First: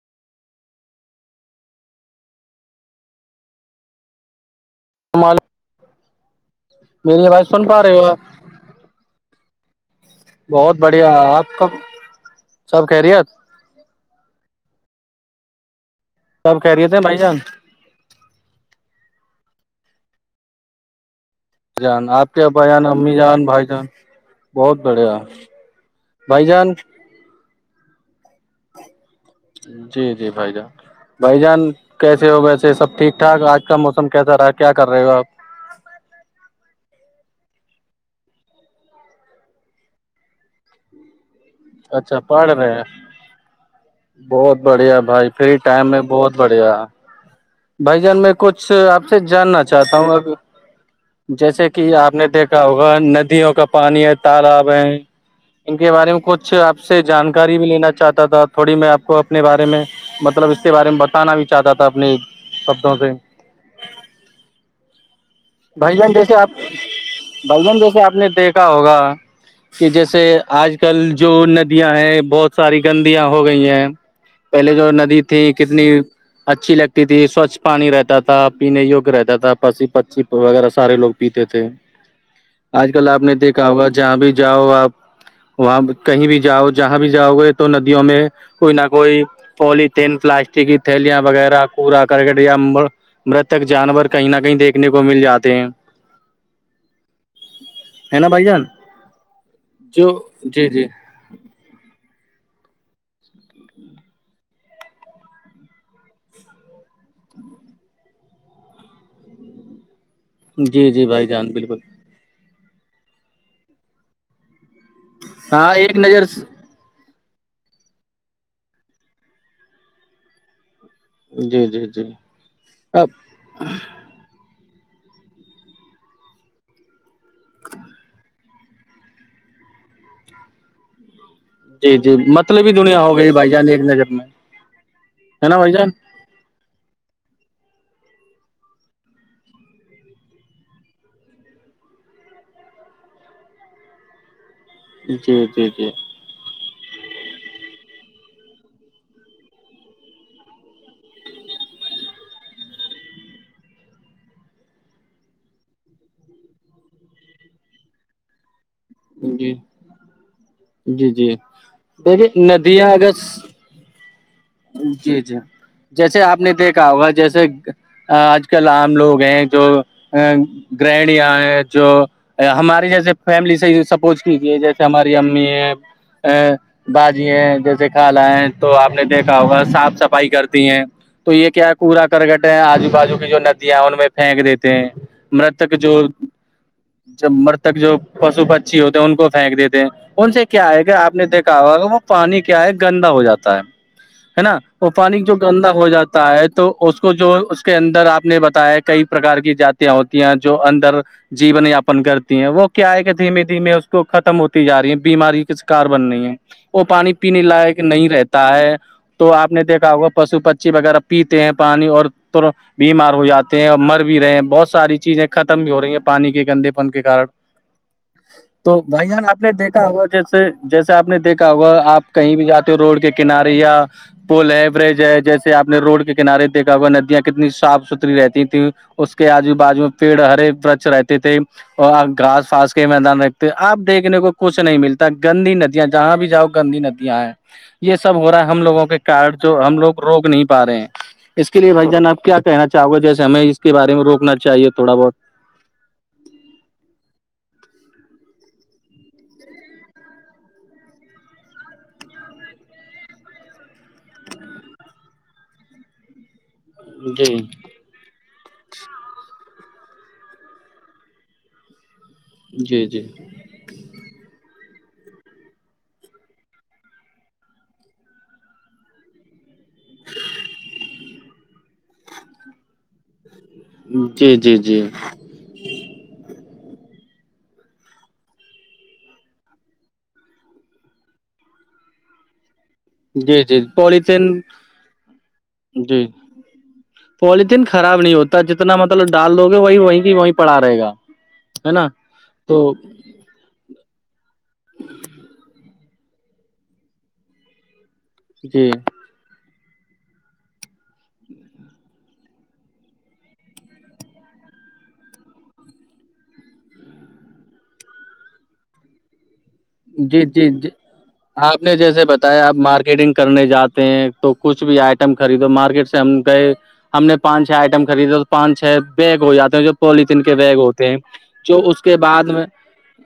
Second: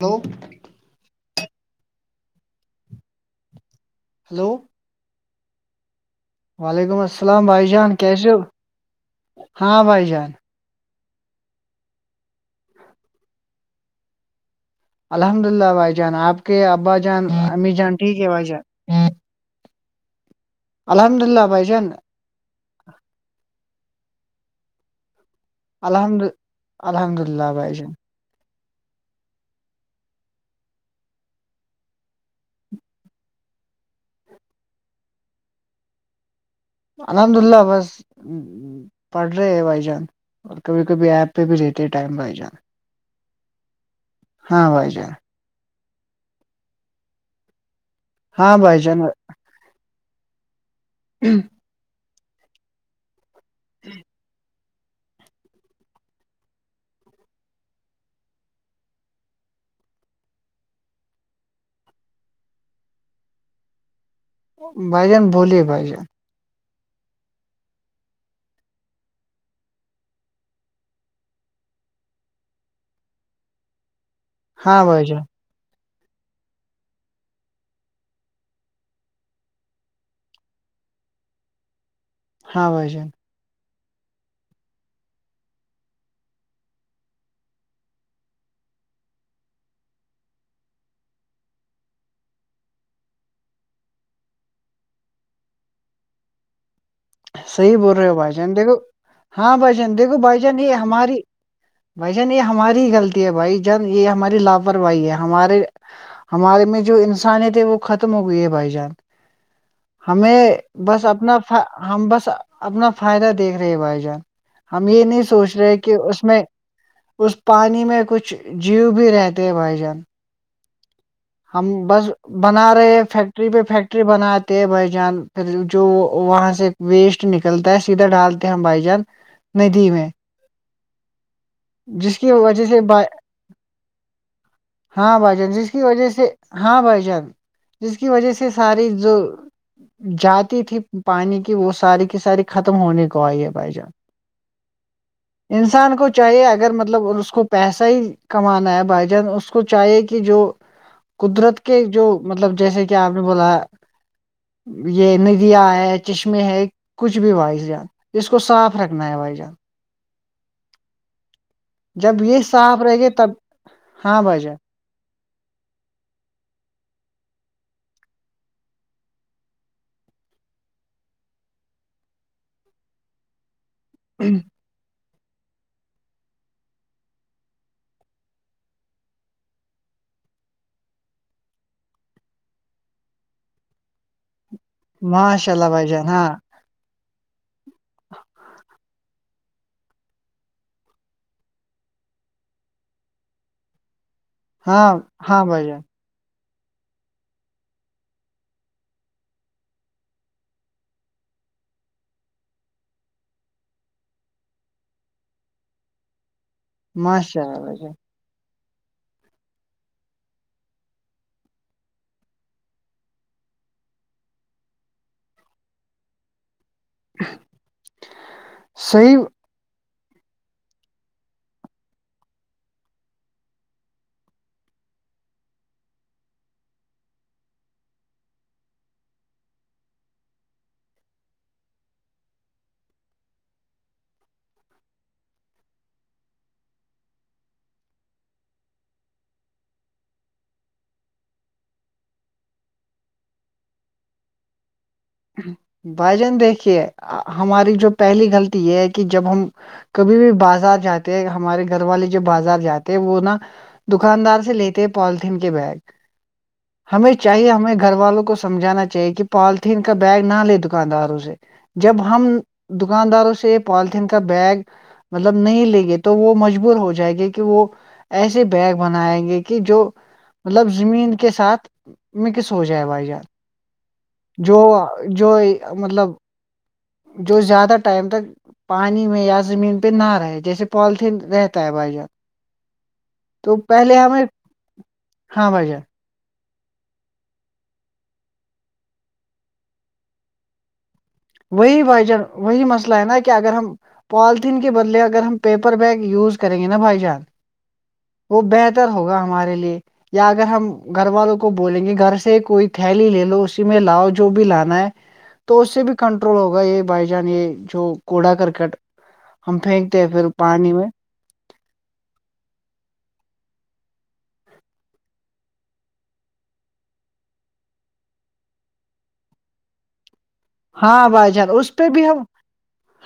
Hello hello استعمال [unintelligible] وعلیکم السلام بائی جان کیا س ہاں بھائی جان بہت بڑھیا آپ کب سب خیریت الحمد اللہ بھائی جان آپ سب کے خیریت ابا ہیں بھائی جان امی جان ٹھیک ہے بھائی جان الحمد اللہ بھائی جان آپ کے ابا جان امی جان بھائی جان بہت بڑھیا الحمد بھائی جان الحمد للہ بھائی جن جی جی بھائی جان بھائی جان کیسے ہو ویسے سب ٹھیک ٹھاک آج کا موسم کیسا رہا کیا کر رہے ہوا آپ الحمد اللہ بس پڑھ رہے ہیں بھائی جان اور کبھی کبھی آپ تو بجےتے ائم اچھا بائی پڑھ جانا رہے ہیں بہت بڑھیا بھائی فری ٹائم میں بہت بڑھیا بھائی جان میں ہاں کچھ بھائی آپ جان سے جاننا چاہتا ہوں اب جیسے کہ آپ نے دیکھا ہوگا ندیوں کا پانی ہے تالاب ہیں ان کے بارے میں کچھ آپ سے جانکاری بھی لینا چاہتا تھا تھوڑی میں آپ کو اپنے بارے میں مطلب اس کے بارے میں بتانا بھی چاہتا تھا اپنے شبدوں سے بائی جانن بولیے بھائی جن جیسے آپ بھائی جن جیسے آپ نے دیکھا ہوگا کہ جیسے آج کل جو ندیاں ہے بہت ساری گندیاں ہو گئی ہیں پہلے ہاں جو بھائی جان ندی تھی کتنی اچھی لگتی تھی سوچھ پانی رہتا تھا پینے یگیہ رہتا تھا پ پچھی وغیرہ سارے لوگ پیتے تھے ہاں بھائی آج کل جان آپ نے دیکھا ہوگا جہاں بھی جاؤ آپ وہاں کہیں بھی جاؤ جہاں بھی جاؤ گے تو ندیوں میں کوئی نہ کوئی پولیتین پلاسٹک کی تھیلیاں وغیرہ کوڑا کرکٹیا امبر مرتک جانور کہیں نہ کہیں دیکھنے کو مل جاتے ہیں صحیح بول رہے ہو بھائی جان دیکھو ہاں بھائی جان جو دیکھو بھائی جان جی یہ جی ہماری بھائی جان یہ ہماری غلطی ہے بھائی جان یہ ہماری لاپرواہی ہے ہمارے ہمارے میں جو انسانیت ہے وہ ختم ہو گئی ہے بھائی جان ہمیں جی بس جی بھائی اپنا جان بالکل ہم بس اپنا فائدہ دیکھ رہے بھائی جان ہم یہ نہیں سوچ ہاں رہے کہ ایک اس نظر میں اس پانی میں کچھ جیو بھی رہتے ہے بھائی جان جی ہم جی جی بس بنا رہے ہیں اب فیکٹری پہ فیکٹری بناتے ہیں بھائی جان پھر جو وہاں سے ویسٹ نکلتا ہے سیدھا ڈالتے ہیں ہم بھائی جان ندی میں جی جی جس کی مطلب وجہ ہی سے ب دنیا ہو گئی بھائی جان ایک نظر میں ہاں ہے بائیجان نا جس بھائی کی جان وجہ سے ہاں بھائی جان جس کی وجہ سے ساری جو جاتی تھی پانی کی وہ ساری کی ساری ختم ہونے کو آئی ہے بھ جان جی جی جی انسان کو [unintelligible] چاہیے اگر مطلب اس کو پیسہ ہی کمانا ہے بھائی جان اس کو چاہیے کہ جو قدرت کے جو مطلب جیسے کہ آپ نے بولا یہ ندیاں ہے چشمے ہے کچھ بھی ہوا اس جان ج کو صاف رکھنا ہے بھائی جی جان جی جی جب دیکھیے یہ صاف ندیاں رہے گے اگر تب ہاں بھ جا جی جی جیسے آپ نے دیکھا ہوگا جیسے آج کل عام لوگ ہیں جو ا گرہنیا ہیں جو ہماری جیسے فیملی سےحی سپوٹ کیجیے جی ہماری امی ہے باجی ہے جیسے کھا لا ہیں تو آپ نے دیکھ صاف صفائی کرتی ہیں تو یہ کیا کوڑا کرگٹ ہے آجو بازو کی جو ندیاں ان میں پھینک دیتے ہیں ماشاء اللہ مرتک بھائی جو جان ہاں جب مرتک جو پشو پچھی ہوتے ہیں ان کو پھینک دیتے ہیں ان سے کیا ہے کیا آپ نے دیکھا ہوا وہ پانی کیا ہے گندا ہو جاتا ہے ہے نا اور ہاں پانی جو ہاں بھائی گندا جان ہو جاتا تو اس کو جو اس کے اندر آپ نے بتایا ہے کئی پرکار کی جتیاں ہوتی ہیں جو اندر جین یاپن کرتی ہیں وہ کیا ہے کہ دھیمےھیمے اس کو ختم ہوتی جا رہی ہے بیماری ک کاربن نہیں ہے وہ پانی ماشاء پینے اللہ بھائی لائق جان نہیں رہتا ہے تو آپ نے دیکھا ہوگا پشو پچی وغیرہ پیتے ہیں پانی اور بیمار ہو جاتے ہیں اور مر بھی رہے ہیں بہت ساری چیزیں ختم بھی ہو رہی ہیں پانی کے گندے پ کے تو بھائی صحیح جان آپ [unintelligible] آپ نے دیکھا ہوگا جیسے جیسے آپ نے دیکھا ہوگا آپ کہیں بھی جاتے ہو روڈ کے کنارے یا پل ہے برج ہے جیسے آپ نے روڈ کے کنارے دیکھا ہوا ندیاں کتنی صاف ستھری رہتی تھیں اس کے آجو بازو میں پیڑ ہرے ورچ رہتے تھے اور آپ گاس پھاس کے میدان رکھتے آپ دیکھنے کو کچھ نہیں ملتا گندی ندیاں جہاں بھی جاؤ گندی ندیاں ہیں یہ سب ہو رہا ہے ہم لووں کے کڈ جو ہم لوگ روک نہیں پا رہے ہیں اس کے لیے بھائی جان آپ کیا کہنا چاہو گے جیسے ہمیں اس کے بارے میں روکنا چاہیے تھوڑا بہت بھائی جان دیکھیے ہماری جو پہلی غلطی یہ ہے کہ جب ہم کبھی بھی بازار جاتے ہیں ہمارے گھر والے جو بازار جاتے ہیں وہ نا دکاندار سے لیتے پالتھین کے بیگ ہمیں جی چاہے ہمیں گھر والوں کو سمجھانا چاہیے کہ پالیتھیین کو کا بیگ نہ لے دکانداروں سے جب ہم جی جی دکانداروں سے پالیتھین کا بیگ مطلب نہیں لیں گے تو وہ مجبور ہو جائے گی کہ وہ ایسے بیگ بنیں گے کہ جو مطلب زمین کے ساتھ مکس ہو جائے بھائی جان جی جی جو جی جو مطلب جو زیادہ ٹائم تک پانی میں یا زمین پہ نہ رہے جیسے پالیتھیین رہتا ہے بھائی جان جی تو جی پہلے پلیتین ہمیں ہاں بھائی جان جی پولیتھیین خراب نہیں ہوتا جتنا مطلب ڈال دوو گے وہی وہیں کی وہیں پڑا رہے گا ہے وہی نا وجہ تو وہی مسئلہ ہے نا کہ اگر ہم پالتھین کے بدلے اگر ہم پیپر بیگ یوز کریں گے نا بھائی جان وہ جی بہتر ہوگا ہمارے لیے یا اگر ہم گھر والوں کو بولیں گے گھر سے کوئی تھیلی لے لو اسی میں لاؤ جو بھی لانا ہے تو اس سے بھی کنٹرول ہوگا یہ بائی جان یہ جو کوڑا کرکٹ ہم پھینکتے ہیں جی پھر جی جی پانی میں آپ نے جیسے بتایا آپ مارکیٹنگ کرنے جاتے ہیں تو کچھ بھی آئٹم خریدو مارکیٹ سے ہم گئے ہم نے پانچ چھ آئٹم خریدے تو پانچ چھ بیگ ہو جاتے ہیں جو پولیتن کے بیگ ہوتے ہیں ہاں بھائی جان جو اس پہ کے بھی ہم بعد میں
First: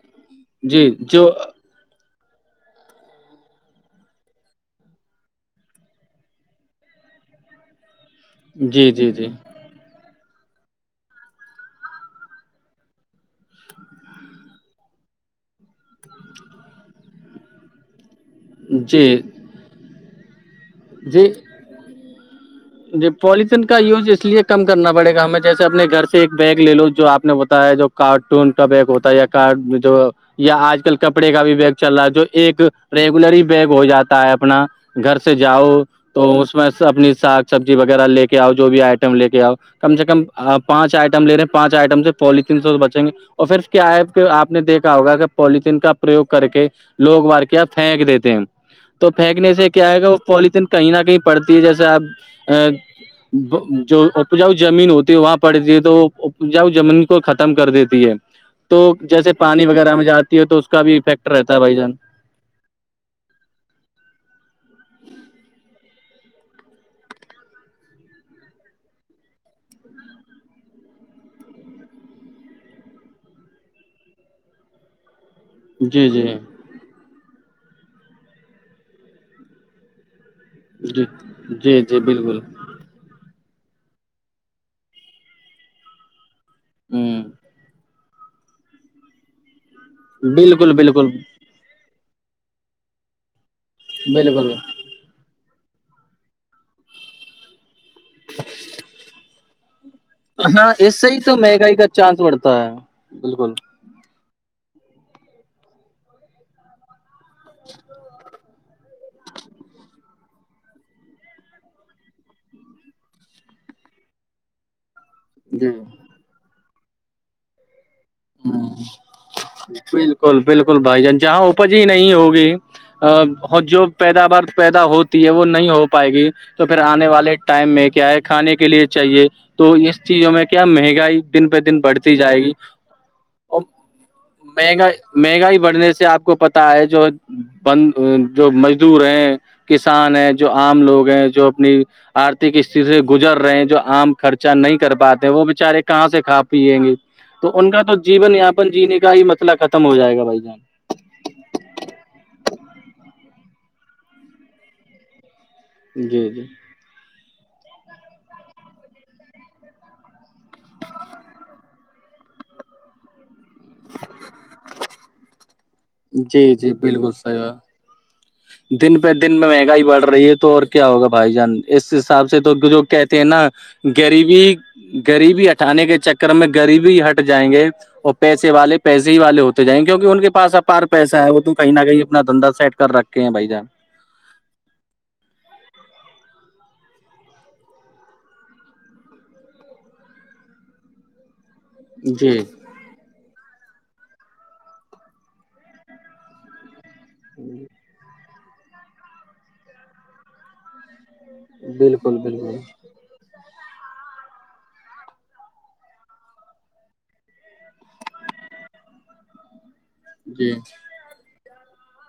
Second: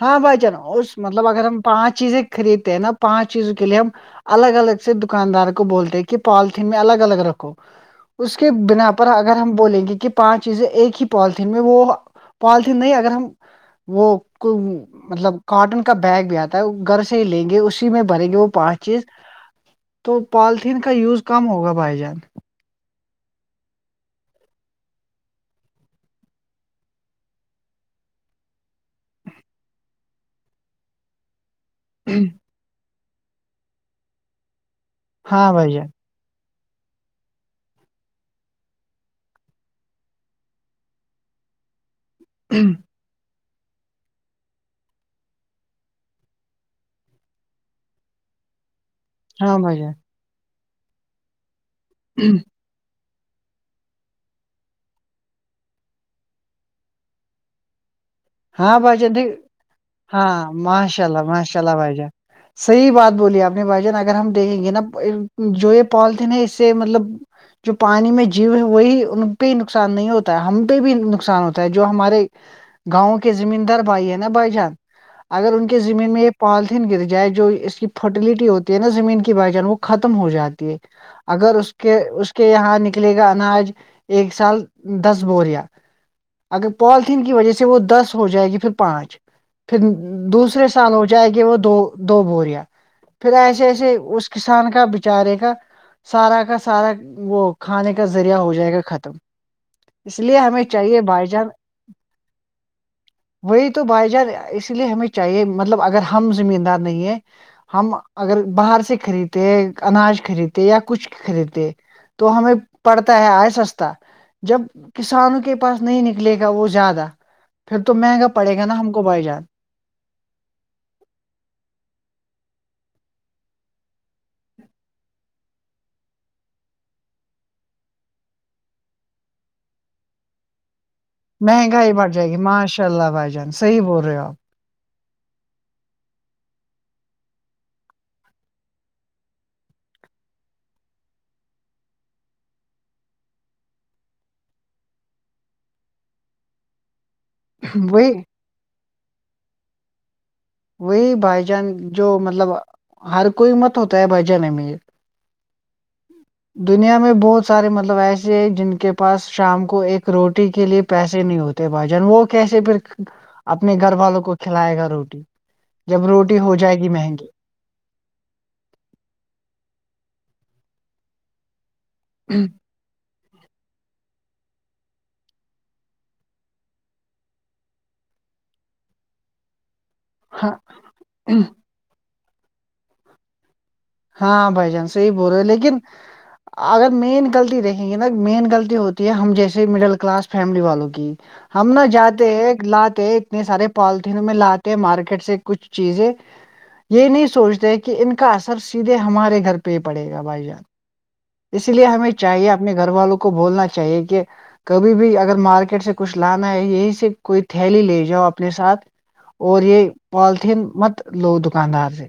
ہاں بھائی جان جی اس مطلب جو اگر ہم پانچ چیزیں خریدتے ہیں نا پانچ چیزوں کے لیے ہم الگ الگ سے دکاندار کو بولتے ہیں کہ پالتھین میں الگ الگ رکھو اس کے بنا جی پر جی جی اگر ہم بولیں گے کہ پانچ چیزیں ایک ہی پالیتھین میں وہ پالیتین نہیں اگر ہم وہ کو مطلب کاٹن کا بیگ بھی آتا ہے وہ گھر سے ہی لیں گے اسی میں بھریں گے وہ پانچ چیز جی تو پالیتھیین کا یوز جی کم ہوگا بھائی جان جی پوالیتن کا یوز اس لیے کم کرنا پڑے گا ہمیں جیسے اپنے گھر سے ایک بیگ لے لو جو آپ نے بتایا جو کارٹون کا بیگ ہوتا ہے یا جو یا آج کل کپڑے کا بھی بیگ چل رہا جو ایک ریگولری بیگ ہو جاتا ہے اپنا گھر سے ہاں بھائی جاؤ تو اس میں اپنی ساخ سبزی وغیرہ لے کے آؤ جو بھی آئٹم لے کے آؤ کم سے کم پانچ آئٹم لے رہے ہیں پانچ آئٹم سے پولیتھیین سے جان بچیں گے اور پھر کیا ہے کہ آپ نے دیکھا ہوگا کہ پولیتھیین کا پرریوگ کر کے لوگ مار کے آپ پھینک دیتے ہیں تو پھینکنے ہاں سے بھائی کیا ہے گا وہ پولیتھیین کہیں نہ کہیں پڑتی ہے جیسے جان آپ ا جو اپجاؤ زمین ہوتی ہے وہاں پڑتی ہے تو وہ اپجاؤ زمین کو ختم کر دیتی ہے تو ہاں بھائی جان دیک جیسے پانی وغیرہ میں جاتی ہے ہاں تو اس کا بھی ماشاء اللہ افیکٹ رہتا ہے ماشاء اللہ بھائی جان صحیح بات بولی آپ نے بھائی جان اگر ہم دیکھیں گے نا جو یہ پالتن ہے اس سے مطلب جو پانی میں جیو ہے وہی ان پہ نقصان نہیں ہوتا ہے ہم پہ بھی نقصان ہوتا ہے جو ہمارے گاؤں کے زمین دار بھائی ہے نا بھائی جان اگر ان کے جی زمین میں جی یہ پال گر جائے جو اس کی فرٹیلٹی ہوتی ہے نا زمین کی بائی جان وہ ختم ہو جاتی جی اگر اس جی کے جی اس بالکل کے یہاں نک کلے گا اناج ایک سال دس بوریا اگر ہ پالتھین کی وجہ سے وہ دس ہو جائے گی پھر پانچ پھر دوسرے بالکل سال ہو بالکل جائے کہ وہ دو دو بوریا پھر ایسے ایسے سے اس بالکل کسان کا بچ چارے کا سارا کا سارا وہ کھانے کا ذریعہ ہو جائے گا ختم اس لیے ہمیں ہاں چاہیے اس سے ہی بھائی جان مہنگائی کا چانس بڑھتا ہے بالکل وہی تو بھائی جان اس لیے ہمیں چاہیے مطلب اگر ہم زمین دار نہیں ہے ہم اگر باہر سے خرید اناج خرید یا کچھ خرید تو ہمیں پڑتا ہے آئے سستا جب کسانوں کے جی پاس نہیں نکلے گا وہ زیادہ پھر تو مہنگا پڑے گا نا ہ ہم کو بائی جان بالکل بکل بالکل بھائی جان جہاں اپج ہی نہیں ہوگی جو پیداوار پیدا ہوتی ہے وہ نہیں ہو پائے گی تو پھر آنے والے ٹائم میں کیا ہے کھانے کے لیے چاہیے تو اس چیزوں میں کیا مہنگائی دن پہ دن مہنگائی بڑھ بڑھتی جائے گی ماشا اللہ بھائی جان صحیح بول رہے ہو آپ مہنگا مہنگائی بڑھنے سے آپ کو پتا ہے جو بند جو مزدور ہیں کسان ہیں جو عام لوگ ہیں جو اپنی آرتک است سے گزر رہے ہیں جو آم خرچہ نہیں کر پاتے وہ بچارے کہاں سے کھا پیئیں گے تو ان کا تو وہی جیون یاپن جینے کا ہی مطئلہ ختم ہو جائے گا بھائی جان وہی بھائی جان جو مطلب ہر کوئی مت ہوتا ہے بھائی جان امیر جی جی دنیا میں بہت سارے مطلب ایسے ہے جن کے پاس شام کو ایک روٹی کے لیے پیسے نہیں ہوتے بھائی جان وہ کیسے پھر اپنے گھر والوں کو کھلائے گا روٹی جب روٹی جی ہو جی جائے گی بالکل مہنگی صحیح بات۔ دن پہ دن میں مہنگائی بڑھ رہی ہے تو اور کیا ہوگا بھائی جان اس حساب سے تو جو کہتے ت نا گریبی غریبی ہٹانے کے چکر میں غریبی ہٹ جائیں گے اور پیسے والے پیسے ہی والے ہوتے تو جائیں کیوںہ ان کے ہاں پس اپار پیسہ ہے وہ تو کہیں نہ کہیں اپنا دھندا سیٹ کر رکھے ہیں بائی جان ہاں بھائی جان سے یہی بول رہے لیکن اگر مین غلطی دیکھیں گے نا مین غلطی ہوتی ہے ہم جیسے مڈل کلاس فیملی والوں کی ہم نہ جاتے جی ہیں لاتے سارے پالیتھینوں میں لاتے ہیں مارکیٹ سے کچھ چیزیں یہ نہیں سوچتے کہ ان کے کا اثر سیدھے ہمارے گھر پہ ہی پڑے گ بھائی جان اس لیے ہمیں بالکل چاہیے بالکل اپنے گھر والوں کو بولنا چاہیے کہ کبھی بھی اگر مارکیٹ سے کچھ لانا ہے یہیں سے کوئی تھیلی لے جاؤ اپنے ساتھ اور یہ جی پالیتھیین مت لو دکاندار سے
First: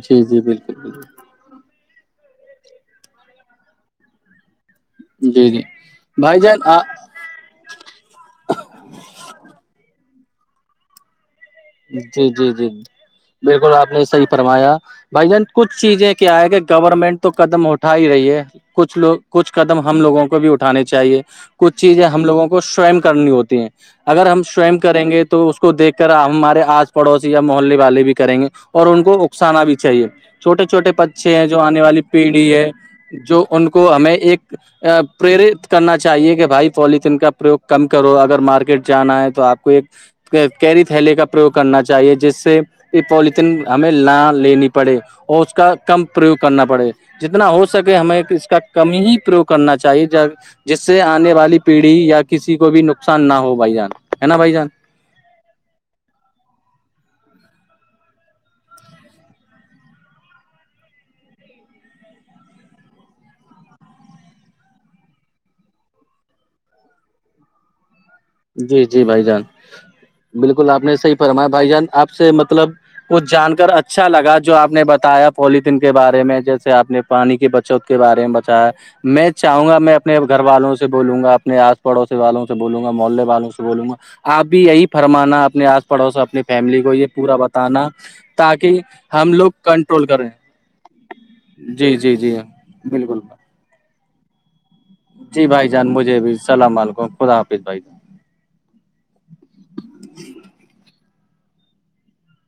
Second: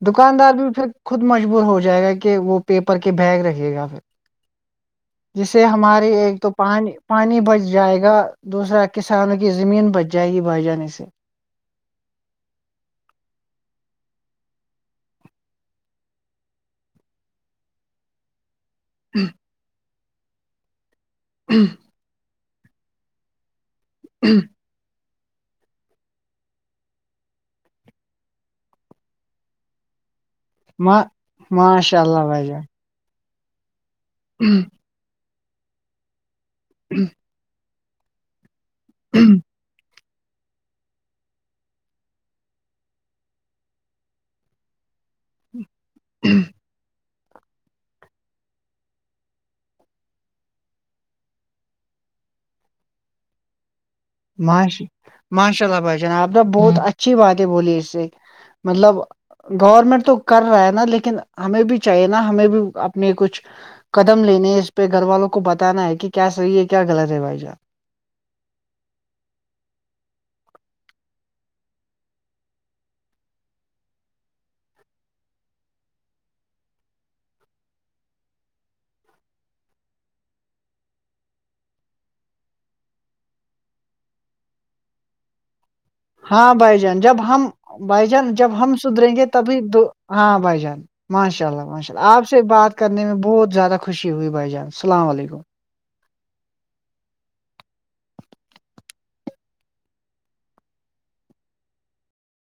جی جی دکاندار بھی بالکل پھر خود بالکل مجبور ہو جائے گا کہ وہ پیپر کے بیگ رہے گا پھر جی جی جسے ہمارے ایک بھائی تو جان آ- پانی پانی بچ جائے گا دوسرا کسانوں کی زمین بچ جائے گی بائی جانے سے جی جی جی بالکل آپ نے صحیح فرمایا بھائی جان کچھ چیزیں کیا ہے کہ گورنمنٹ تو قدم اٹھا ہی رہی ہے کچھ لوگ کچھ قدم ہم لوگوں کو بھی اٹھانے چاہیے کچھ چیزیں ہم لوگوں کو سوئم کرنی ہوتی ہے اگر ہم سوئم کریں گے تو اس کو دیکھ کر ہمارے آس پڑوسی یا محلے والے بھی کریں گے اور ان کو اکسانا بھی چاہیے چھوٹے چھوٹے ماں بچے ہیں جو آنے ماشاء والی اللہ بھائی پیڑھی ہے جو ان کو ہمیں ایک پرییرت کرنا چاہیے کہ بھائی پولیتھیین کا پرریوگ کم کرو اگر مارکی ٹ جانا ہے جان تو آپ کو ایک کیری تلے کا پروگ کرنا چاہیے جس سے کہ پولیتن ہمیں نہ لینی پڑے اور اس کا کم پرریوگ کرنا پڑے جتنا ہو سکے ہمیں اس کا کم ہی پرریوگ کرنا چاہیے ج جس سے آنے والی پیڑھی یا کسی کو بھی نقصان نہ ہو بھائی جان ہے نا بھائی جان ماش ماشاء اللہ بھائی جناب آپنا بہت اچھی بات ہے بولی اس سے مطلب گورنمنٹ تو کر رہا ہے نا لیکن ہمیں بھی چاہیے نا ہمیں بھی اپنے کچھ قدم لینے اس پہ گھر والوں کو بتانا ہے کہ کیا صحیح ہے کیا غط ہے بھائی جان جی جی بھائی جان بالکل آپ نے صحیح فرمایا بھائی جان آپ سے مطلب کچھ جان کر اچھا لگا جو آپ نے بتایا پلیتھین کے بارے میں جیسے آپ نے پانی کی بچت کے بارے میں بتا ہے میں چاہوں گا میں اپنے گھر والوں سے بولوں گا اپنے آس پڑوسی والوں سے بولوں گا محلے والوں سے بولوں گا آپ بھی یہی فرمانا اپنے آس پ پڑوس اپنی ہاں بھائی فیملی کو جان یہ جب پورا ہم بتانا بھائی جان جب ہم تاکہ سدھریں گے ہم لوگ تبھی دو کنٹرول کریں ہاں بھائی جان ماشاء اللہ ماشاء جی اللہ جی آپ جی سے بات کرنے میں بالکل بہت زیادہ خوشی ہوئی بھائی جان السلام علیکم جی بھائی جان مجھے بھی السلام علیکم خدا حافظ بھائی جان